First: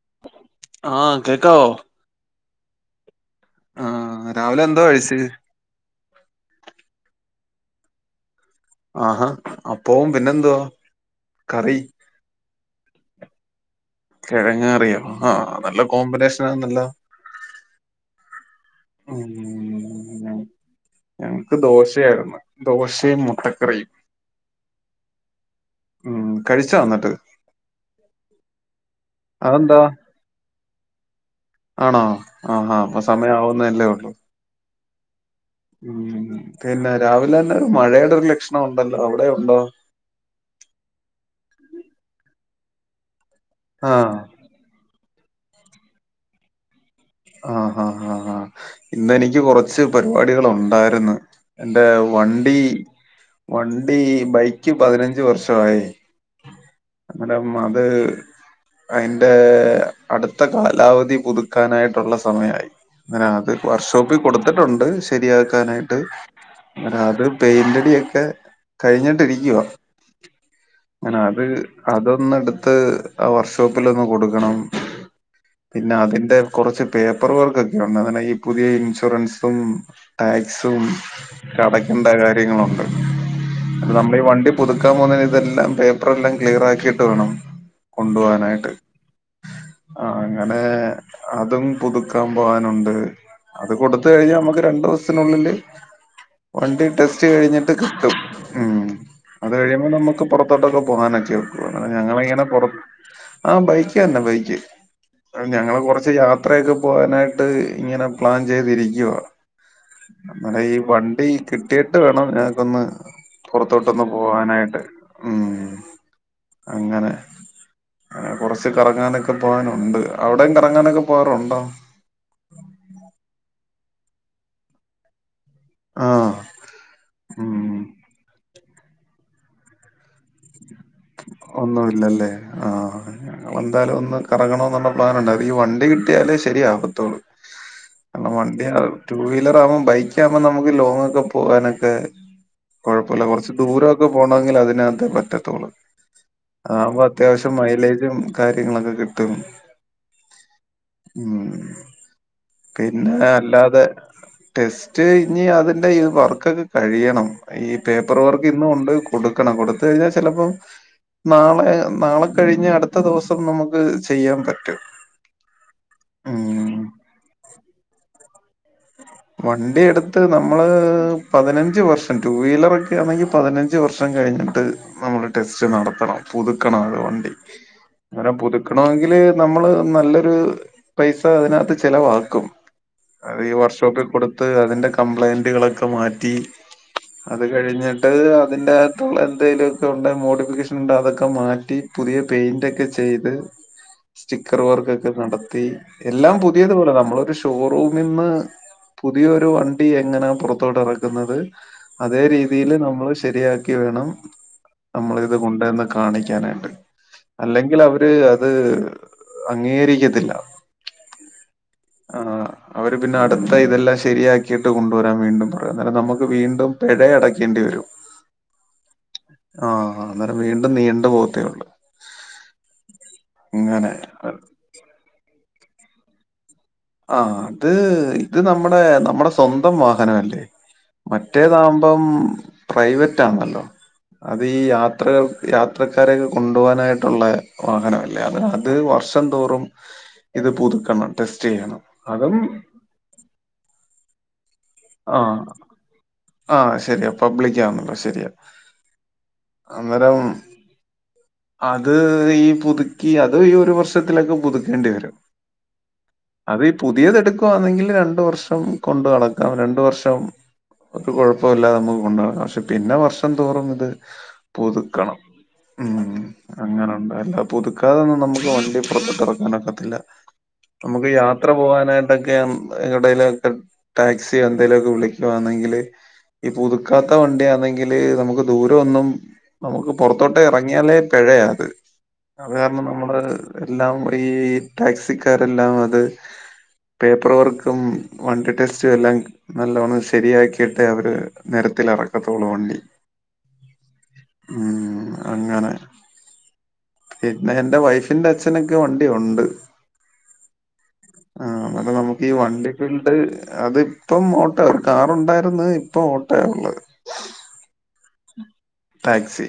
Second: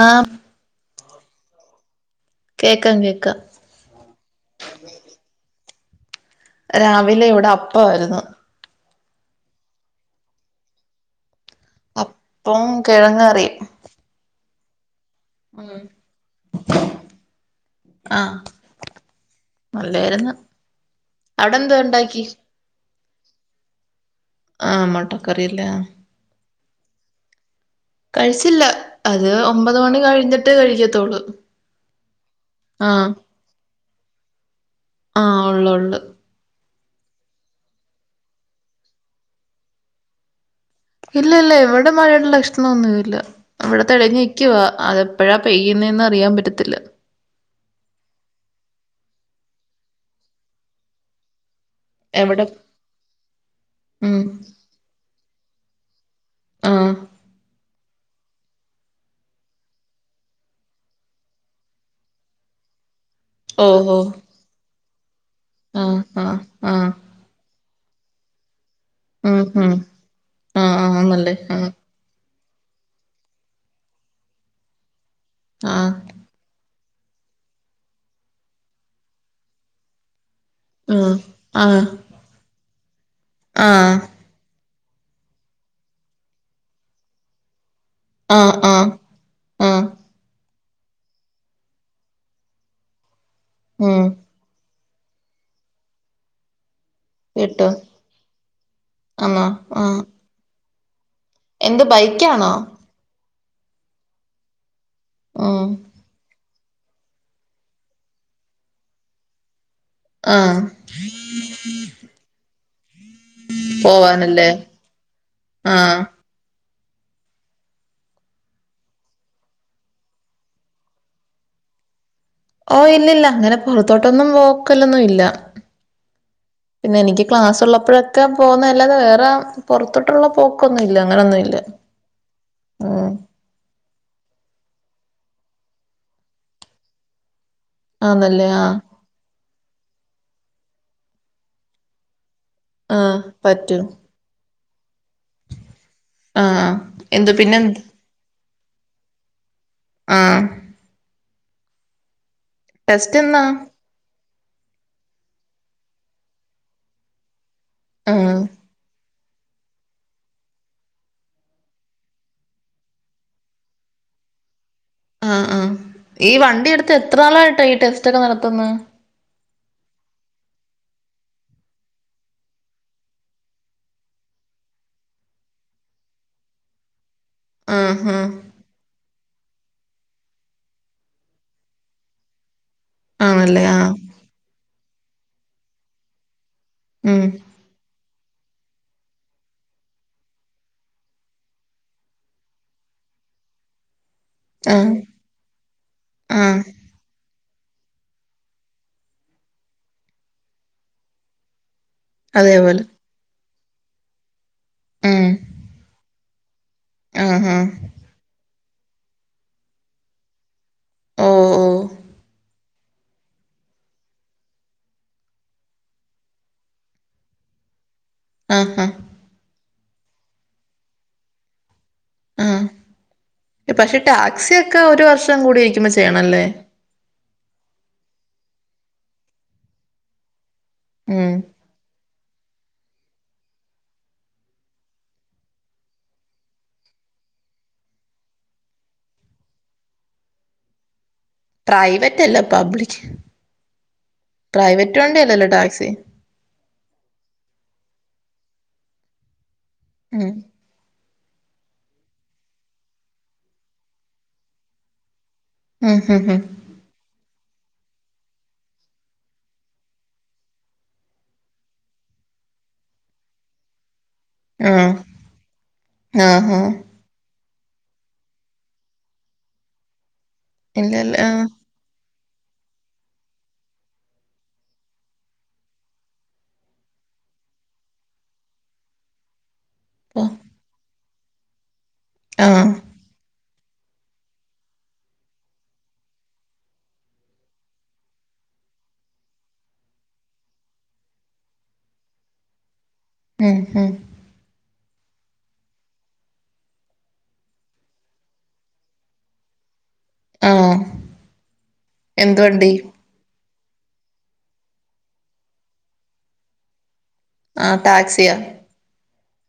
ആഹ്. ആഹ് കേക്കാവോ? കേക്കാം കേക്കാം. ആഹ് രാവിലെ എന്തോ കയ്ച്ചെ? രാവിലെ ഇവിടെ അപ്പാവാരുന്നു. ആഹാ അപ്പോവും പിന്നെന്തുവാ കറി? അപ്പൊ കെഴങ്ങ് കറിയും. കെഴങ്ങ് കറിയോ ആഹ് നല്ല ഉം കോമ്പിനേഷനാണല്ലോ. ആഹ്. നല്ലായിരുന്നു ഉം ഞങ്ങക്ക് അവിടെ എന്താ ഉണ്ടാക്കി ദോശയായിര്ന്ന്. ദോശയും മുട്ടക്കറിയും. ആഹ് മട്ടൻ കറി അല്ല. ഉം കഴിച്ചോ എന്നട്ട്? കഴിച്ചില്ല അത് ഒമ്പത് അതെന്താ മണി കഴിഞ്ഞിട്ടെ കഴിക്കത്തൊള്ളൂ. ആണോ ആഹാ അപ്പൊ സമയം ആവുന്നല്ലേ ഒള്ളൂ. ആഹ് ഒള്ളൂ. ഉം പിന്നെ രാവിലെന്നെ മഴയുടെ ഒരു ലക്ഷണം ഉണ്ടല്ലോ അവിടെ ഉണ്ടോ? ഇല്ല ഇല്ല ഇവിടെ മഴയുടെ ലക്ഷണന്നുംല്ല ഇവിടെ ആഹ് തെളിഞ്ഞ്. ക്കുവാ അതെപ്പെഴാ പെയ്യുന്നെന്ന് അറിയാൻ പറ്റത്തില്ല. ആഹ് ഹാ ഹാ ഇന്ന് എനിക്ക് കൊറച്ച് പരിപാടികൾ ഒണ്ടായിരുന്ന്. എന്റെ എവിടെ വണ്ടി വണ്ടി ഉം ബൈക്ക് പതിനഞ്ച് വർഷവായേ. ആഹ് അങ്ങനെമത്. അയ്ന്റെ അടുത്ത കാലാവധി പുതുക്കാനായിട്ടുള്ള സമയായി. ആ അത് ഓഹോ വർക്ഷോപ്പി കൊടുത്തിട്ടുണ്ട് ശരിയാക്കാനായിട്ട്. ആഹ് ആഹ് ആഹ് രാവിലെ പെയിന്റടിയൊക്കെ. കഴിഞ്ഞിട്ട് ഉം ഇരിക്കുവ, ഉം ആഹ് അങ്ങനെ ആന്നല്ലേ അത്. ആഹ് അതൊന്ന്ടുത്ത് ആ വർക്ഷോപ്പിലൊന്ന് കൊടുക്കണം ആഹ് പിന്നെ അതിന്റെ. കൊറച്ച് പേപ്പർ വർക്കൊക്കെ ഉണ്ട് അങ്ങനെ ഈ പുതിയ ഇൻഷുറൻസും. ടാക്സും ആഹ് ആഹ് ഒക്കടക്കേണ്ട കാര്യങ്ങളുണ്ട്. അയ്ന്‌ ആഹ് നമ്മളീ വണ്ടി പുതുക്കാൻ പോവുന്നേന് ഇതെല്ലാം പേപ്പർ എല്ലാം ക്ലിയർ ആക്കിട്ട് വേണം. ആഹ് കൊണ്ടുവാനായിട്ട് ആഹ് ആഹ് ആ അങ്ങനെ. അതും പുതുക്കാൻ പോവാനുണ്ട് അത് ഉം കൊടുത്ത് കഴിഞ്ഞാ നമ്മുക്ക് രണ്ടു ദൊവസം. ത്തിനുള്ളില് വണ്ടി ടെസ് റ്റ് കഴിഞ്ഞിട്ട് കിട്ടും ഉം ആന്നോ അത് കഴിയുമ്പോ ആഹ് നമ്മുക്ക് പുറത്തോട്ടൊക്കെ പോകാനൊക്കെ. എന്ത് ഓഹ് ഞങ്ങളങ്ങനെ ബൈക്കാണോ പൊർ ആ ബൈക്കന്നെ ബൈക്ക് ഉം ഞങ്ങള് കൊറച്ച് ച്ച് യാത്രയൊക്കെ പോവാനായിട്ട് ഇങ്ങനെ പ്ലാൻ ചെയ്തിരിക്കുവ. ആഹ് അന്നേരം ഈ വണ്ടി കിട്ടിയിട്ട് വേണം ഞങ്ങക്കൊന്ന്. പൊറത്തോട്ടൊന്ന് പോവാനല്ലേ പോവാനായിട്ട് ഉം. ആഹ് അങ്ങനെ കൊറച്ച് കറങ്ങാനൊക്കെ പോവാനുണ്ട് അവിടെയും കറങ്ങാനൊക്കെ. പോവാറുണ്ടോ? ഓ ഇല്ലില്ല അങ്ങനെ പൊറത്തോട്ടൊന്നും പോക്കലൊന്നും ഇല്ല. ആഹ്. പിന്നെ എനിക്ക് ക്ലാസ്സ് ഉം. ഉള്ളപ്പോഴൊക്കെ പോകുന്ന അല്ലാതെ വേറെ പൊറത്തോട്ടുള്ള പോ ക്കൊന്നുംല്ല അങ്ങനൊന്നുല്ല ഉം. ഞങ്ങള് എന്താലും ഒന്ന് കറങ്ങണന്നുള്ള പ്ലാൻ ഉണ്ട് അത് ഈ വണ്ടി കിട്ടിയാലേ ശരിയാവത്തൊള്ളു. കാരണം ആന്നല്ലേ വണ്ടി ആഹ് ടു വീലർ ആവുമ്പം ബൈക്കാവുമ്പോം നമുക്ക് ലോങ്ങാക്കെ പോകാനൊക്കെ. ആഹ് കൊഴപ്പുല്ല കൊറച്ച് പറ്റും ദൂരമൊക്കെ പോണങ്കി അതിനകത്തേ പറ്റത്തുള്ളൂ. ആഹ് അ ആവുമ്പൊ എന്ത് അത്യാവശ്യം പിന്നെ മൈലേജും കാര്യങ്ങളൊക്കെ കിട്ടും. ആഹ്. ഉം പിന്നെ ടെസ്റ്റ് എന്നാ അല്ലാതെ. ടെസ്റ്റ് കഴിഞ് അതിന്റെ ഈ വർക്കൊക്കെ കഴിയണം ഈ പേപ്പർ ആഹ് വർക്ക് ഇന്നുണ്ട് കൊടുക്കണം കൊടുത്ത് കഴിഞ്ഞ ചിലപ്പോ നാളെ നാളെ കഴിഞ്ഞ അടുത്ത ദിവസം നമ്മക്ക് ചെയ്യാൻ പറ്റും ആഹ് ആഹ് ഈ വണ്ടി ഉം എടുത്ത് എത്രാളായിട്ടാ ഈ ടെസ്റ്റ് ഒക്കെ നടത്തുന്നെ? വണ്ടി എടുത്ത് നമ്മള് പതിനഞ്ച് വർഷം ടു വീലറൊക്കെ ആണെങ്കിൽ പതിനഞ്ച് ഞ്ച് വർഷം കഴിഞ്ഞിട്ട് നമ്മള് ടെസ്റ്റ് നടത്തണം പുതുക്കണം അത് വണ്ടി ആഹ് അങ്ങനെ ആഹ് പുതു ക്കണമെങ്കില് നമ്മള് നല്ലൊരു പൈസ അതിനകത്ത് ചെലവാക്കും അത് ഈ ആണല്ലേ ആഹ് വർഷോപ്പിൽ കൊടുത്ത് അതിന്റെ കംപ്ലൈയിന്റുകളൊക്കെ മാറ്റി ഉം അത് കഴിഞ്ഞിട്ട് അതിന്റെ അകത്തുള്ള എന്തെലൊക്കെ ഉണ്ടെ മോഡിഫിക്കേഷൻ ഉണ്ടെ അതൊക്കെ മാറ്റി പുതിയ പെയിന്റൊക്കെ ചെയ്ത് സ്റ്റിക്കർ ആഹ് വർക്കൊക്കെ നടത്തി എല്ലാം ആഹ് പുതിയത്പോലെ നമ്മളൊരു ഷോറൂമിന്ന് പുതിയൊരു വണ്ടി എങ്ങനാ പുറത്തോട്ട് എറക്കുന്നത് അതേ രീതിയിൽ അതേപോലെ നമ്മള് ശരിയാക്കി വേണം ഉം നമ്മള്ളിത് കൊണ്ടന്ന് കാണിക്കാനായിട്ട് ആഹ് ആഹ് അല്ലെങ്കിൽ അവര് അത് അംഗീകരിക്കത്തില്ല. ഓഹ് ഓഹ് ആഹ്. അവര് പിന്നെ അടുത്ത ഇതെല്ലാം ശരിയാക്കിയിട്ട് കൊണ്ടുവരാൻ വീണ്ടും പറയും അന്നേരം നമുക്ക് വീണ്ടും പിഴ അടയ്ക്കേണ്ടി വരും. [inaudible] ആഹ് ഹ ആഹ് അന്നേരം വീണ്ടും നീണ്ട് പോവത്തേ ഒള്ളൂ ആഹ് പക്ഷെ ടാക്സിയൊക്കെ ഒരു വർഷം കൂടി ഇരിക്കുമ്പോ ചെയ്യണംല്ലേ? ആ അത് ഇത് നമ്മുടെ നമ്മുടെ സ്വന്തം വാഹനം അല്ലേ. ഉം മറ്റേതാവുമ്പം പ്രൈവറ്റ് ആന്നല്ലോ അത് ഈ യാത്രകൾ യാത്രക്കാരെയക്കെ കൊണ്ടുപോകാനായിട്ടുള്ള വാഹനമല്ലേ അത് ഇത് വർഷം തോറും ഇത് പുതുക്കണം ടെസ്റ്റ് ചെയ്യണം പ്രൈവറ്റ് അതും അല്ല പ്രൈവറ്റ് വണ്ടി അല്ലല്ലോ ടാക്സി. ആഹ് ശെരിയാ പബ്ലിക്കാന്നല്ലോ ശെരിയാ അന്നേരം ഉം അത് ഈ പുതുക്കി അത് ഈ ഒരു വർഷത്തിലൊക്കെ പുതുക്കേണ്ടി വരും. ഉം ഉം ഹ് അത് ഈ പുതിയത് എടുക്കുവാണെങ്കിൽ രണ്ടു വർഷം കൊണ്ട് നടക്കാം രണ്ട് വർഷം ഒരു കുഴപ്പുംല്ലാതെ നമുക്ക് കൊണ്ടടക്കാം പക്ഷെ പിന്നെ വർഷം തോറും ഇത് ആഹ് പുതുക്കണം ഉം ആഹ് ആഹ് അങ്ങനെ. ല്ല പുതുക്കാതെൊന്നും നമുക്ക് വണ്ടി പുറതോട്ടിറക്കാനൊക്കത്തില്ല നമുക്ക് ഇല്ലല്ല ആഹ് യാത്ര പോവാനായിട്ടൊക്കെ എങ്ങട്ടെലൊക്കെ. ടാക്സിയോ എന്തേലൊക്കെ വിളിക്കുവാന്നെങ്കില് ഈ പുതുക്കാത്ത വണ്ടിയാന്നെങ്കില് നമുക്ക് ദൂരം ഒന്നും നമുക്ക് ഓ പുറത്തോട്ടേ ഇറങ്ങിയാലേ പെഴയാത് അത് ആഹ് കാരണം നമ്മള് എല്ലാം ഈ ടാക്സിക്കാരെല്ലാം അത് പേപ്പർ വർക്കും വണ്ടി ടെസ്റ്റ് സ്റ്റെല്ലാം നല്ലോണം ശരിയാക്കിയിട്ടെ അവര് നിരത്തില് എറക്കത്തോള്ളൂ വണ്ടി. ഉം ഹം ഉം അങ്ങനെ പിന്നെ എന്റെ വൈഫിന്റെ അച്ഛനൊക്കെ വണ്ടി ഒണ്ട് ആഹ് ആ അന്നൊക്കെ നമ്മക്ക് ഈ വണ്ടി ഫീൽഡ്. അത് ഇപ്പം ഓട്ടോയാ കാറുണ്ടായിരുന്നു ഇപ്പം ഓട്ടോയാ ഉള്ളേ. ആ ടാക്സിയാ. ടാക്സി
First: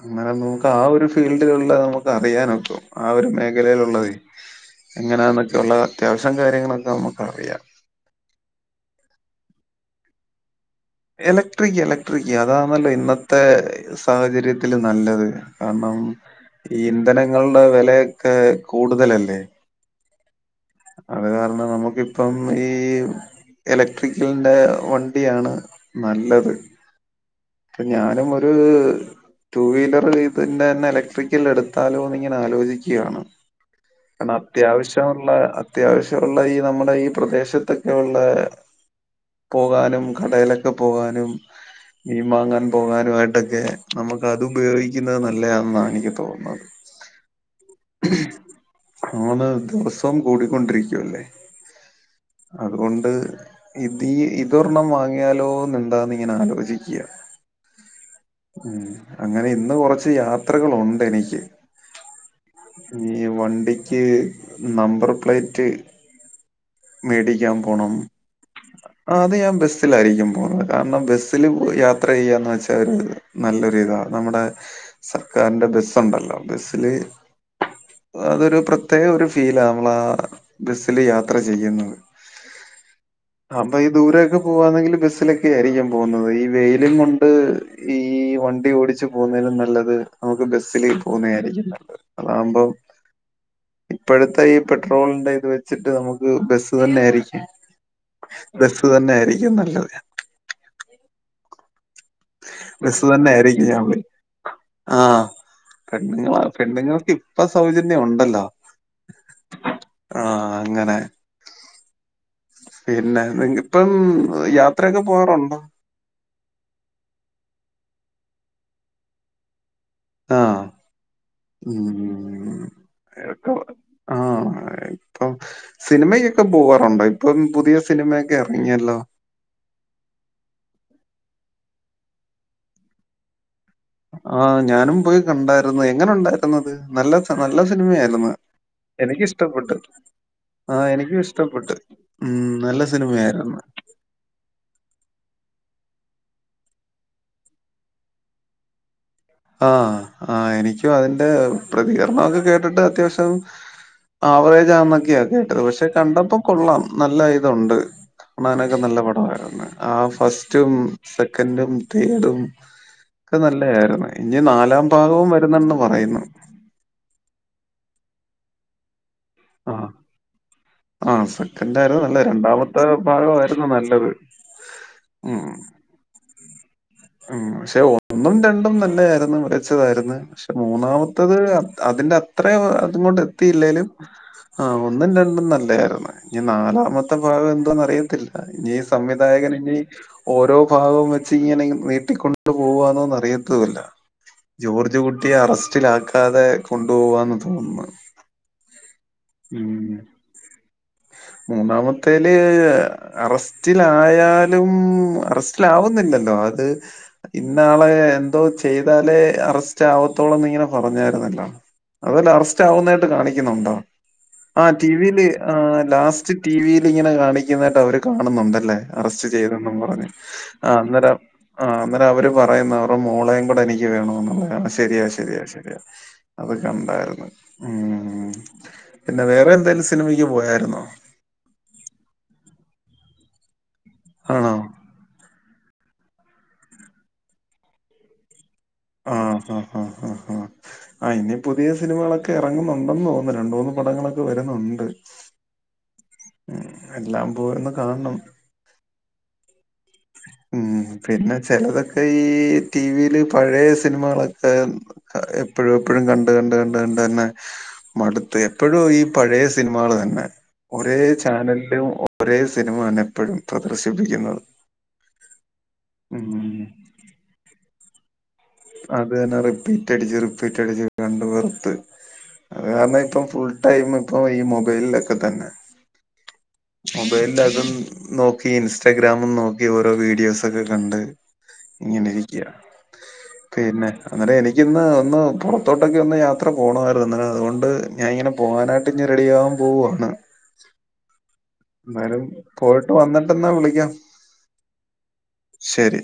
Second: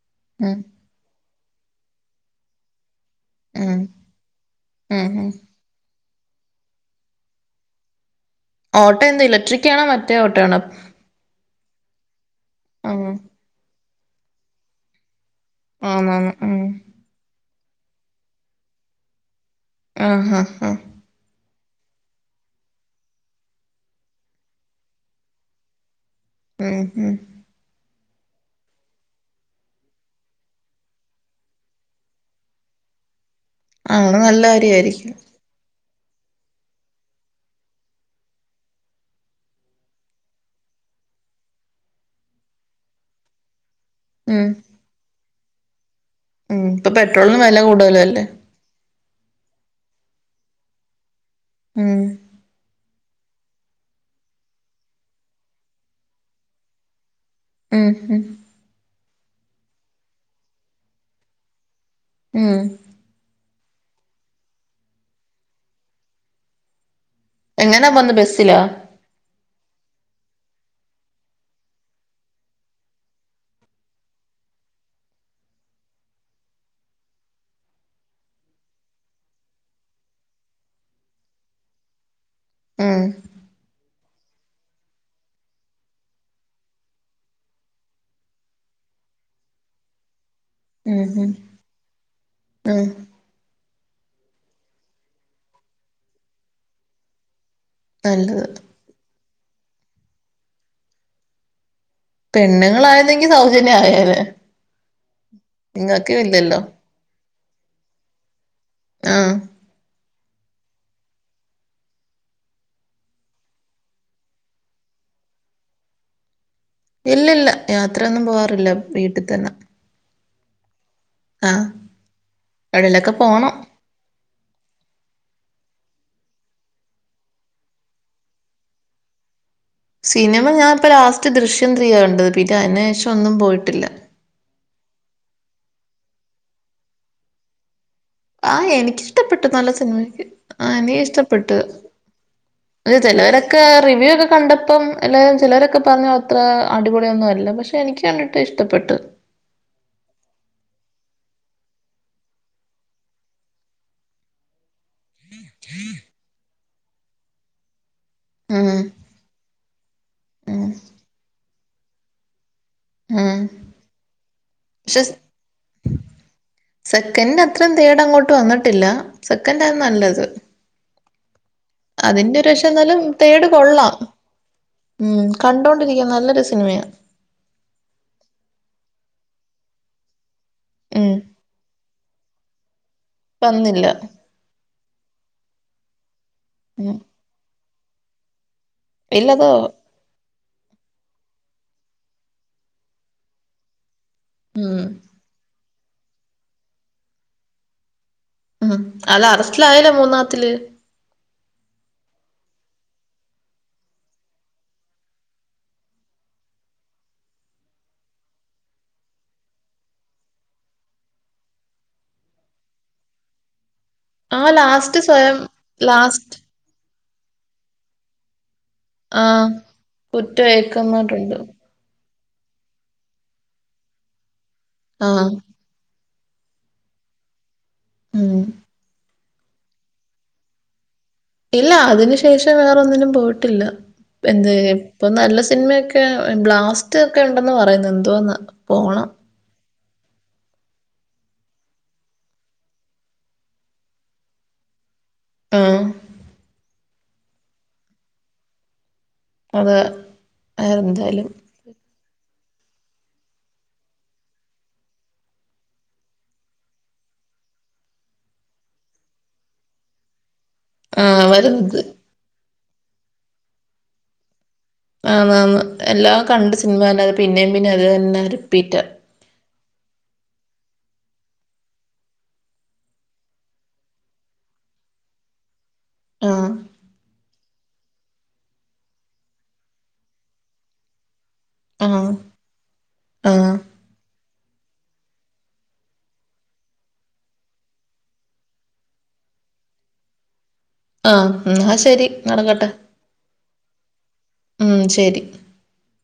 അങ്ങനെ ഉം നമുക്ക് ആ ഒരു ഫീൽഡിലുള്ള നമുക്ക് അറിയാനൊക്കും. ആ ഒരു ഉം മേഖലയിലുള്ളതെ ഉം ഉം എങ്ങനാന്നൊക്കെയുള്ള അത്യാവശ്യം കാര്യങ്ങളൊക്കെ നമുക്കറിയാം. ഓട്ടോ എന്താ ഇലക്ട്രിക്കാണോ മറ്റേ ഓട്ടോ ആണോ? എലക്ട്രിക്ക് എലക്ട്രിക്ക് അതാന്നല്ലോ ആഹ് ഇന്നത്തെ സാഹചര്യത്തില് നല്ലത് കാരണം ആന്നാന്ന് ഉം ഈ ഇന്ധനങ്ങളുടെ വെലയൊക്കെ കൂടുതലല്ലേ. ആഹാ ഹാ അത് കാരണം നമുക്കിപ്പം ഈ എലക്ട്രിക്കലിന്റെ വണ്ടിയാണ് നല്ലത് ഉം ഉം ഇപ്പം ഞാനും ഒര് ടൂ വീലർ ഇതിന്റെയന്നെ ഇലക്ട്രിക്കൽ എടുത്താലോന്നിങ്ങനെ ആലോചിക്കുകയാണ്. അങ്ങനെ നല്ല കാര്യായിരിക്കും അത്യാവശ്യഒള്ളെ അത്യാവശ്യ ഒള്ളെ ഈ നമ്മുടെ ഈ പ്രദേശത്തൊക്കെയുള്ളെ പോവാനും കടേലൊക്കെ പോവാനും മീൻ വാങ്ങാൻ പോകാനുമായിട്ടൊക്കെ നമുക്ക് അത് ഉം ഉപയോഗിക്കുന്നത നല്ലയാന്നാണ് എനിക്ക് തോന്നു ഉം ഇപ്പം പെട്രോളിന് വെല കൂടുതലല്ലേ. ആന്ന് ദിവസോം കൂടിക്കൊണ്ടിരിക്കുവല്ലേ. ഉം അതുകൊണ്ട് ഇത് ഇതൊരെണ്ണം വാങ്ങിയാലോന്ന് എന്താന്നിങ്ങനെ ആലോചിക്ക്യ മ്മ്.. മ്മ്.. ഉം അങ്ങനെയിന്ന് കൊറച്ച് യാത്രകളുണ്ടെനിക്ക് ഉം... ഈ വണ്ടിക്ക് നമ്പർ പ്ലേറ്റ് മേടിക്കാൻ എങ്ങനാ പോണം പോന്നെ ബസ്സിലോ ആ അത് ഞാൻ ബസ്സിലായിരിക്കും പോണത് കാരണം ബസ്സില് യാത്ര ചെയ്യാന്ന് വെച്ചാൽ ഒര് നല്ലൊരിതാ നമ്മുടെ സർക്കാരിന്റെ ബസ്സുണ്ടല്ലോ ബസ്സില് അതൊരു പ്രത്യേക ഒരു ഫീലാ നമ്മള ആ ബസില് യാത്ര ചെ ചെയ്യുന്നത് ഉം അപ്പൊ അപ്പൊ ഈ ദൂരൊക്കെ പോവാന്നെങ്കില് ബസ്സിലൊക്കെ ആയിരിക്കും പോകുന്നത് ഈ വെയിലും കൊണ്ട് ഈ വണ്ടി ഓടിച്ച് പോന്നേലും നല്ലത് നമുക്ക് ബസില് ബസില് ഉം ഉം പോകുന്നതായിരിക്കും നല്ലത് അതാകുമ്പോം ഉം ഇപ്പോഴത്തെ ഈ പെട്രോളിന്റെ ഇത് വെച്ചിട്ട് നമുക്ക് ബസ്സ് തന്നെയായിരിക്കും നല്ലത് ബസ് തന്നെയായിരിക്കും നല്ലത്. ബസ്സ് പെണ്ണുങ്ങളായിരുന്നെങ്കി തന്നെയായിരിക്കും സൗജന്യം ഞാൻ വിളി ആയേനെ ആ നിങ്ങക്കും പെണ്ണുങ്ങള ഇല്ലല്ലോ പെണ്ണുങ്ങൾക്ക് ഇപ്പൊ സൗജന്യം ഒണ്ടല്ലോ. ആഹ് ആ അങ്ങനെ പിന്നെ നിങ്ങക്കിപ്പം യാത്രൊയൊക്കെ പോവാറുണ്ടോ? ഇല്ലില്ല യാത്രയൊന്നും പോവാറില്ല വീട്ടിത്തന്നെ ആഹ് മ്മ്... എവിടേലൊക്കെ പോണം ആ... ഇപ്പൊ സിനിമയ്ക്കൊക്കെ പോവാറുണ്ടോ ഇപ്പം പുതിയ സിനിമയൊക്കെ ഇറങ്ങിയല്ലോ സിനിമ ഞാനിപ്പോ ലാസ്റ്റ് ദൃശ്യം ത്രീ കണ്ടെ പിന്നെ അയ്ന് ശേഷം ഒന്നും പോയിട്ടില്ല. ആ ഞാനും പോയി കണ്ടായിരുന്നു എങ്ങനെ ഉണ്ടായിരുന്നത് നല്ല നല്ല സിനിമയായിരുന്നു. ആ എനിക്കിഷ്ടപ്പെട്ടു നല്ല സിനിമയൊക്കെയാ ആ എനിക്കും എനിക്കിഷ്ടപ്പെട്ടു ഇഷ്ടപ്പെട്ടു. ഉം. നല്ല സിനിമയായിരുന്നു. ചിലവരൊക്കെ റിവ്യൂ ഒക്കെ കണ്ടപ്പം എല്ലാരും ചില വരൊക്കെ പറഞ്ഞു അത്ര അടിപൊളിയൊന്നും അല്ല പക്ഷെ എനിക്ക് കണ്ടിട്ട് ഇഷ്ടപ്പെട്ട്. ആ ആ എനിക്കും അതിന്റെ പ്രതികരണൊക്കെ കേട്ടിട്ട് അത്യാവശ്യം ആവറേജ് ആന്നൊക്കെയ കേട്ടത് പക്ഷെ കണ്ടപ്പൊ കൊള്ളാം നല്ല ഇതുണ്ട് ണാനൊക്കെ ഉം നല്ല പടമായിരുന്നു. ആ ഉം ഫസ്റ്റും സെക്കൻഡും തേഡും ഒക്കെ ഉം നല്ലെയായിരുന്നേ. ഇനി നാലാം പക്ഷെ ഭാഗവും വരുന്നെന്ന് പറയുന്നു. സെക്കൻഡ് അത്രയും തേടങ്ങോട്ട് വന്നിട്ടില്ല ആ സെക്കൻഡാണ് നല്ലത്. ആ സെക്കൻഡായിരുന്നു നല്ലെ അതിന്റെ ഒരു പക്ഷെ രണ്ടാമത്തെ എന്നാലും തേർഡ് ഭാഗമായിരുന്നു കൊള്ളാം നല്ലത് മ്മ്. കണ്ടിരിക്കാൻ നല്ലൊരു സിനിമയാ. ഉം പക്ഷെ ഒന്നും രണ്ടും നല്ലതായിരുന്നു മികച്ചതായിരുന്നു പക്ഷെ ഉം മൂന്നാമത്തത് അതിന്റെ അത്ര അതു കൊണ്ട് വന്നില്ല എത്തിയില്ലേലും ആഹ് ഒന്നും രണ്ടും നല്ലതായിരുന്നു ഇനി ഉം നാലാമത്തെ ഭാഗം എന്തോന്ന അറിയത്തില്ല ഇനി ഇല്ലതോ സംവിധായകൻ ഇനി ഓരോ ഭാഗവും വെച്ച് ഇങ്ങനെ നീട്ടിക്കൊണ്ട് പോവാണോന്ന് അറിയത്തുല്ല ഉം ജോർജ് കുട്ടിയെ അറസ്റ്റിലാക്കാതെ കൊണ്ടുപോവാന്ന് തോന്നുന്നു ഉം അല ഉം. അറസ്റ്റിലായല്ലോ മൂന്നാത്തില് മൂന്നാമത്തേല് അറസ്റ്റിലായാലും അറസ്റ്റിലാവുന്നില്ലല്ലോ അത് ഇന്നാളെ എന്തോ ചെയ്താലേ അറസ്റ്റ് ആവത്തോളൂന്ന് ഇങ്ങനെ പറഞ്ഞായിരുന്നല്ലോ അതെല്ല അറസ്റ്റ് ആവുന്നതായിട്ട് കാണിക്കുന്നുണ്ടോ ആ ആഹ് ലാസ്റ്റ് ടിവിൽ സ്വയം ലാസ്റ്റ് ടിവിൽ ഇങ്ങനെ കാണിക്കുന്നതായിട്ട് അവര് കാണുന്നുണ്ടല്ലേ ആ അറസ്റ്റ് ചെയ്തെന്നും പറഞ്ഞ് കുറ്റം ആഹ് അന്നേരം ഏക്കുന്നവരുണ്ട് ആഹ് അന്നേരെ അവര് പറയുന്ന അവരെ മോളയും കൂടെ എനിക്ക് വേണ എന്നുള്ള ആഹ് ശരിയാ ആ ശരിയാ ശരിയാ അതൊക്കെ ഉണ്ടായിരുന്നു ഉം പിന്നെ വേറെ എന്തേലും സിനിമയ്ക്ക് പോയായിരുന്നോ ഇല്ല അതിനു ശേഷം വേറൊന്നിനും പോയിട്ടില്ല എന്ത് ആണോ ഇപ്പൊ നല്ല സിനിമയൊക്കെ ബ്ലാസ്റ്റ് ഒക്കെ ഉണ്ടെന്ന് പറയുന്നത് എന്തവാന്ന് ആഹ് ഹാ ഹാ ഹാ ഹാ ആഹ് ഇനി പുതിയ സിനിമകളൊക്കെ ഇറങ്ങുന്നുണ്ടെന്ന് തോന്നുന്നു രണ്ട് മൂന്ന് പടങ്ങളൊക്കെ വരുന്നുണ്ട് ആഹ് ഉം എല്ലാം പോയൊന്ന് കാണണം അതേ ഉം പിന്നെ ചെിലതൊക്കെ ഈ ടിവിൽ പഴയ സിനിമകളൊക്കെ എപ്പോഴും എപ്പോഴും കണ്ട് കണ്ട് കണ്ട് കണ്ട് തന്നെ മടുത്ത് എപ്പോഴും ഈ പഴയ സിനിമകൾ തന്നെ ഒരേ ആ വരുന്നത് ചാനലിലും ഒരേ സിനിമ തന്നെ എപ്പോഴും പ്രദർശിപ്പിക്കുന്നത് ആന്ന് ആന്ന് എല്ലാം കണ്ട് ഉം സിനിമ തന്നത് പിന്നേം പിന്നേം അത് തന്നാലും അത് തന്നെ റിപ്പീറ്റ് അടിച്ച് റിപ്പീറ്റ് അടിച്ച് കണ്ട് വെറുത്ത് അത് കാരണം ഇപ്പം ഫുൾ ടൈം ഇപ്പൊ ഈ മൊബൈലിലൊക്കെ തന്നെ ആഹ് മൊബൈലിൽ അതും നോക്കി ഇൻസ്റ്റഗ്രാമും നോക്കി ഓരോ വീഡിയോസ് ഒക്കെ കണ്ട് ഇങ്ങനിരിക്കയാ ആഹ് പിന്നെ അന്നിട്ട് എനിക്കിന്ന് ഒന്ന് പുറത്തോട്ടക്കെ ഒന്ന് യാത്ര പോകണമായിരുന്നു അതുകൊണ്ട് ഞാ ഇങ്ങനെ പോവാനായിട്ട് ഇഞ് റെഡിയാവാൻ പോവുവാണ് ആഹ് [unintelligible] എന്നാലും പോയിട്ട് വന്നിട്ട്ന്ന വിളിക്കാം ഉം ശരി ശരി